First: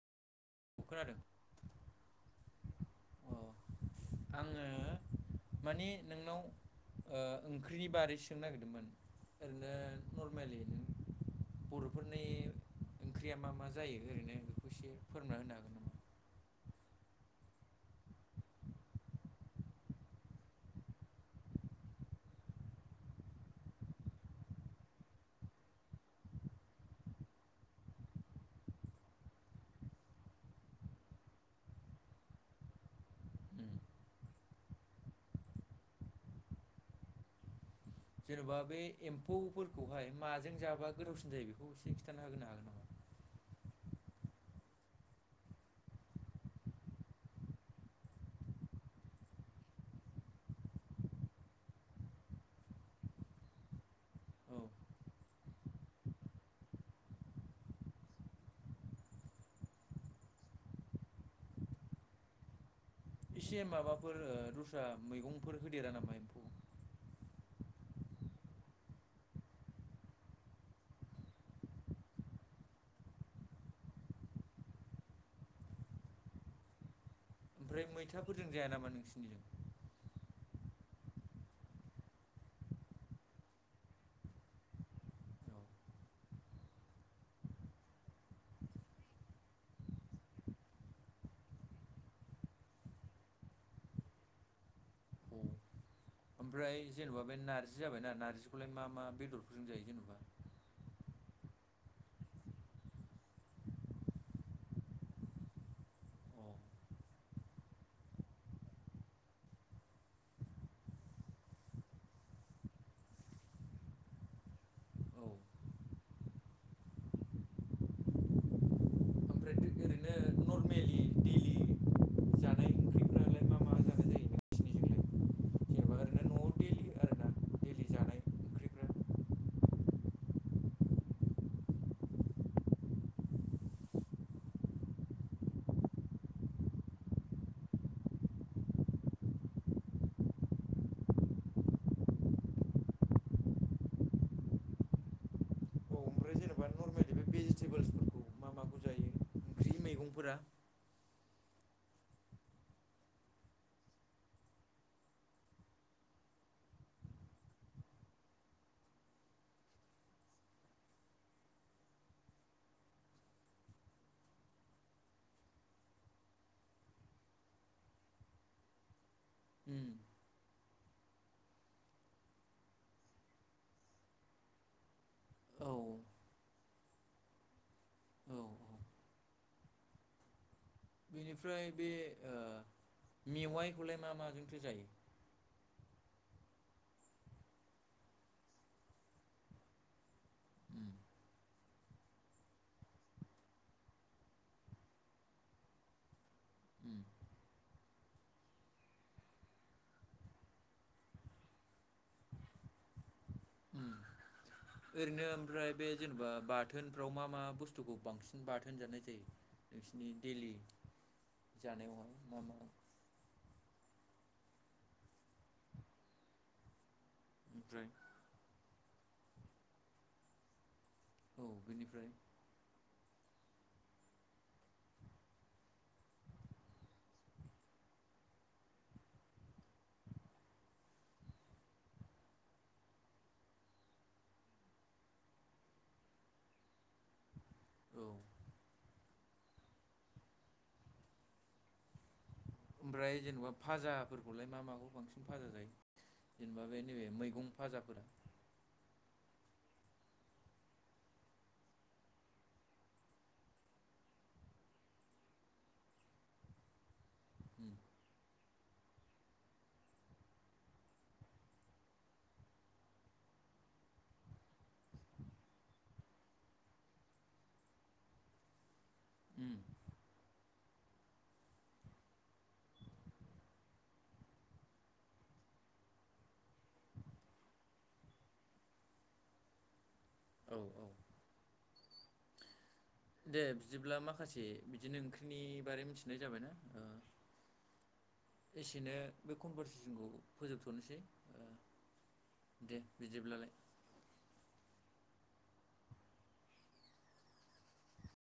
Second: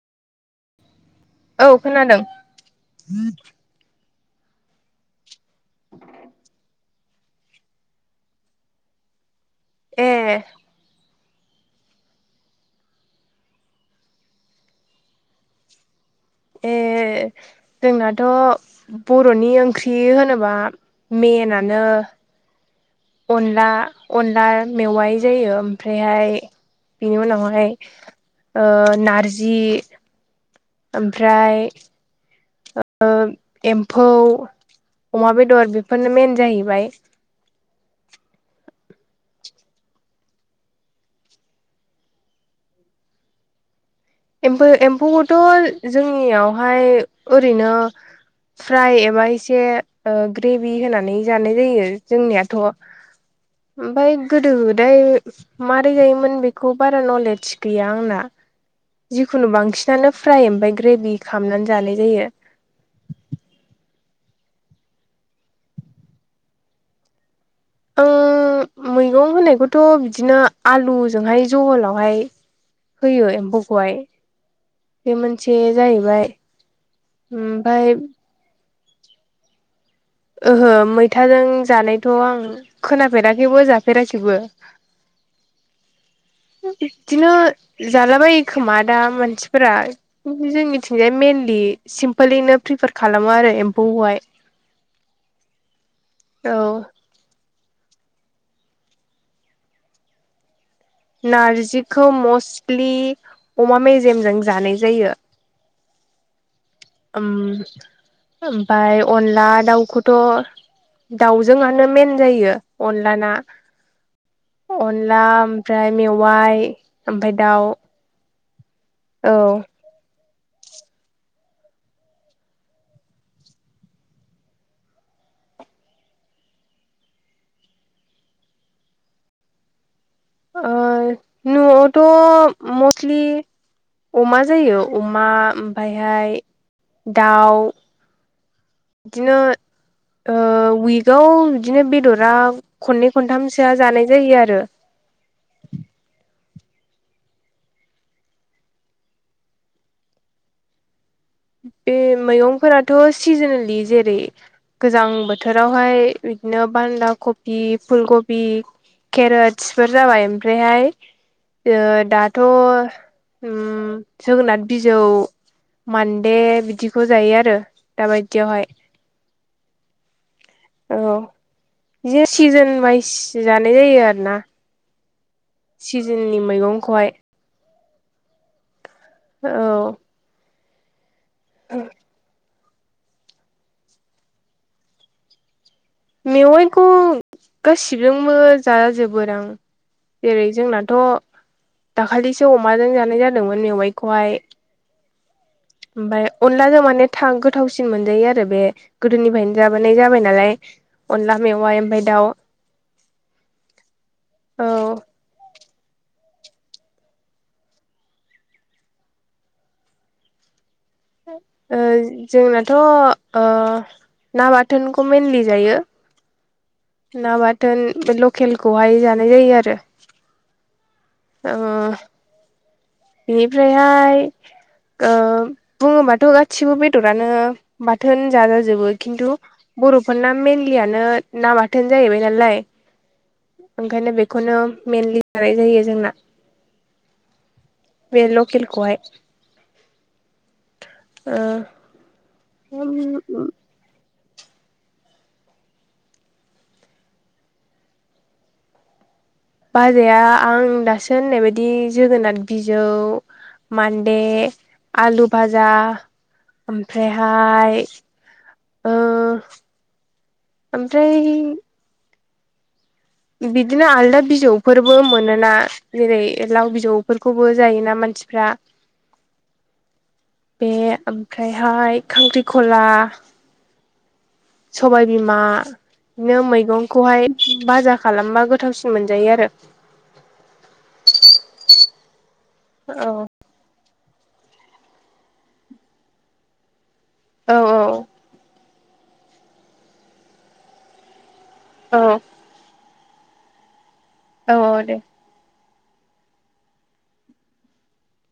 खोनादों औ खोनादों अ आङो माने नोंनाव ओ ओंख्रिनि बारै सोंनो नागिरदोंमोन ओरैनो ए नरमेलि नों बर'फोरनि ओंख्रिया मा मा जायो ओरैनो बेखौ एसे फोरमना होनो हागोन नामा ए जोंनाथ' बर'नि ओंख्रि होनोब्ला मेनानो अनला अनला मेवाय जायो ओमफ्रायहाय बेनि उनावहाय ओ नारजि ओमफ्राय ओ एम्फौ अमा बेदर बेफोरनो मेन जाहैबाय जेन'बा बे एम्फौफोरखौहाय माजों जाबा गोदावसिन जायो बेखौ एसे खिन्थाना होनो हागोन नामा एमफौ एम्फौखौथ' जोंनियावहाय ओरैनो फ्राय एबा एसे ओ ग्रेभि होनानै जानाय जायो जोंनियाथ' ओमफफ्राय गोदो औ गोदाय मारै जायोमोन बेखौ बारा नलेज गैया आंना जिखुनु बांसिनानो फ्राय ओमफफ्राय ग्रेभि खालामनानै जानाय जायो एसे माबाफोर दस्रा मैगंफोर होदेरा नामा एम्फौ आं [inaudible] मैगं होनायखौथ' बिदिनो आलुजोंहाय जहलावहाय होयो एम्फौखौहाय बे मोनसे जाहैबाय ओमफ्राय ओमफाय मैथाफोरजों जाया नामा नोंसिनिजों ओहो मैथाजों जानायथ' आं खोनाफेराखैबो जाफेराखैबो बिदिनो जालाबायो खोमा दा मानसिफोरा जोंनिथिंजाय मइेनलि सिमपोलनो प्रिफार खालामो आरो एम्फौखौहाय [inaudible] औ ओमफ्राय जेने'बा बे नारजि जाबाय नारजिखौलाय मा मा बेदरफोरजों जायो जेनेबा नारजिखौ मस्टलि अमा मेजेमजों जानाय जायो अ ओम -ओमफफ्राय अनला दाउखौथ' दाउजोंआनो मेन जायो अनला ना अनला औ ओमफ्राय मेवाइ ओमफ्राय दाउ ओमफ्राय औ ओरैनो नरमेलि दैलि जानाय ओंख्रिफ्रालाय मा मा जानाय जायो नोंसिनिजोंलाय जेनेबा ओरैनो न'आव दैलि आरोना दैलि जानाय ओंख्रिफ्रा औ ओ न'आवथ' मस्लि अमा जायो अमा ओमफ्रायहाय दाउ बिदिनो ओ उइकाव बिदिनो बेदरा खननै खनथामसोआ जानाय जायो आरो औ ओमफ्राय जेनबा नरमेलि बे बि- -जिथेबोल्स फोर- [inaudible] मा माखौ जायो ओंख्रि मैगंफोरा बे मैगंफोराथ' सिजनेलि जेरै गोजां बोथोरावहाय बिदिनो बान्दा खबि फुलकबि केरेतसफोर जाबाय ओमफ्रायहाय ओ दाथ' उम जोगोनार बिजौ मान- -दे बिदिखौ जायो आरो दाबायदियावहाय उम औ बिदिनो सिजोन वाइस जानाय जायो आरोना औ सिजोननि मैगंखौहाय औ औ औ बेनिफ्राय बे अ मेवाइखौलाय मा माजोंथो जायो मेवाइखौ गासिबजोंबो जाजोबो दां जेरै उम जोंनाथ' दाखालिसो अमाजों जानाय जादोंमोन मेवाइखौहाय ओमफ्राय अनलाजों उम माने था गोथावसिन मोनजायो आरो बे गोदोनिफ्रायनो जाबोनाय जाबाय नालाय अनला मेवाइ ओमफ्राय दाउ औ उम बिदिनो ओमफ्राय बे जेनेबा बाथोनफ्राव मा मा बुस्थुखौ बांसिन बाथोन जानाय जायो नोंसिनि दैेलि ओ जोंनाथ' आ ना बाथोनखौ मेनलि जायो ना बाथोन ओमफ्राय बे लकेलखौहाय जानाय जायो आरो औ ओ बेनिफ्राय बेनिफ्रायहाय ओ बुङोबाथ' गासिबो बेदरानो बाथोन जाजाजोबो खिन्थु बर'फोरना मेनलियानो नाबाथोन जाहैबाय नालाय ओंखायनो बेखौनो मेइेनलि जानाय जायो जोंना औ बेे लकेलखौहाय ओ ओमफ्राय जेनबा फाजाफोरखौलाय मा माखौ बांसिन फाजा जायो जेनेबा बे नैबे मैगं फाजाफोर बाजाया आं दासो होननाय बायदि जोगोनार बिजौ मानदे आलु भाजा उम ओमफ्रायहाय ओ ओमफ्राय बिदिनो आलदा बिजौफोरबो मोनोना जेरै लाव बिजौफोरखौबो जायोना मानसिफ्रा उम बे ओमफ्रायहाय खांख्रिखला सबायबिमा बिदिनो मैगंखौहाय भाजा खालामबा गोथावसिन मोनजायो आरो औ औ दे बिदिब्ला माखासे बिदिनो ओंख्रिनि बारै मिथिनाय जाबायना ओ औ औ एसेनो बे कनभारसेसनखौ फोजोबथ'नोसै औ दे बिदिब्लालाय औ औ दे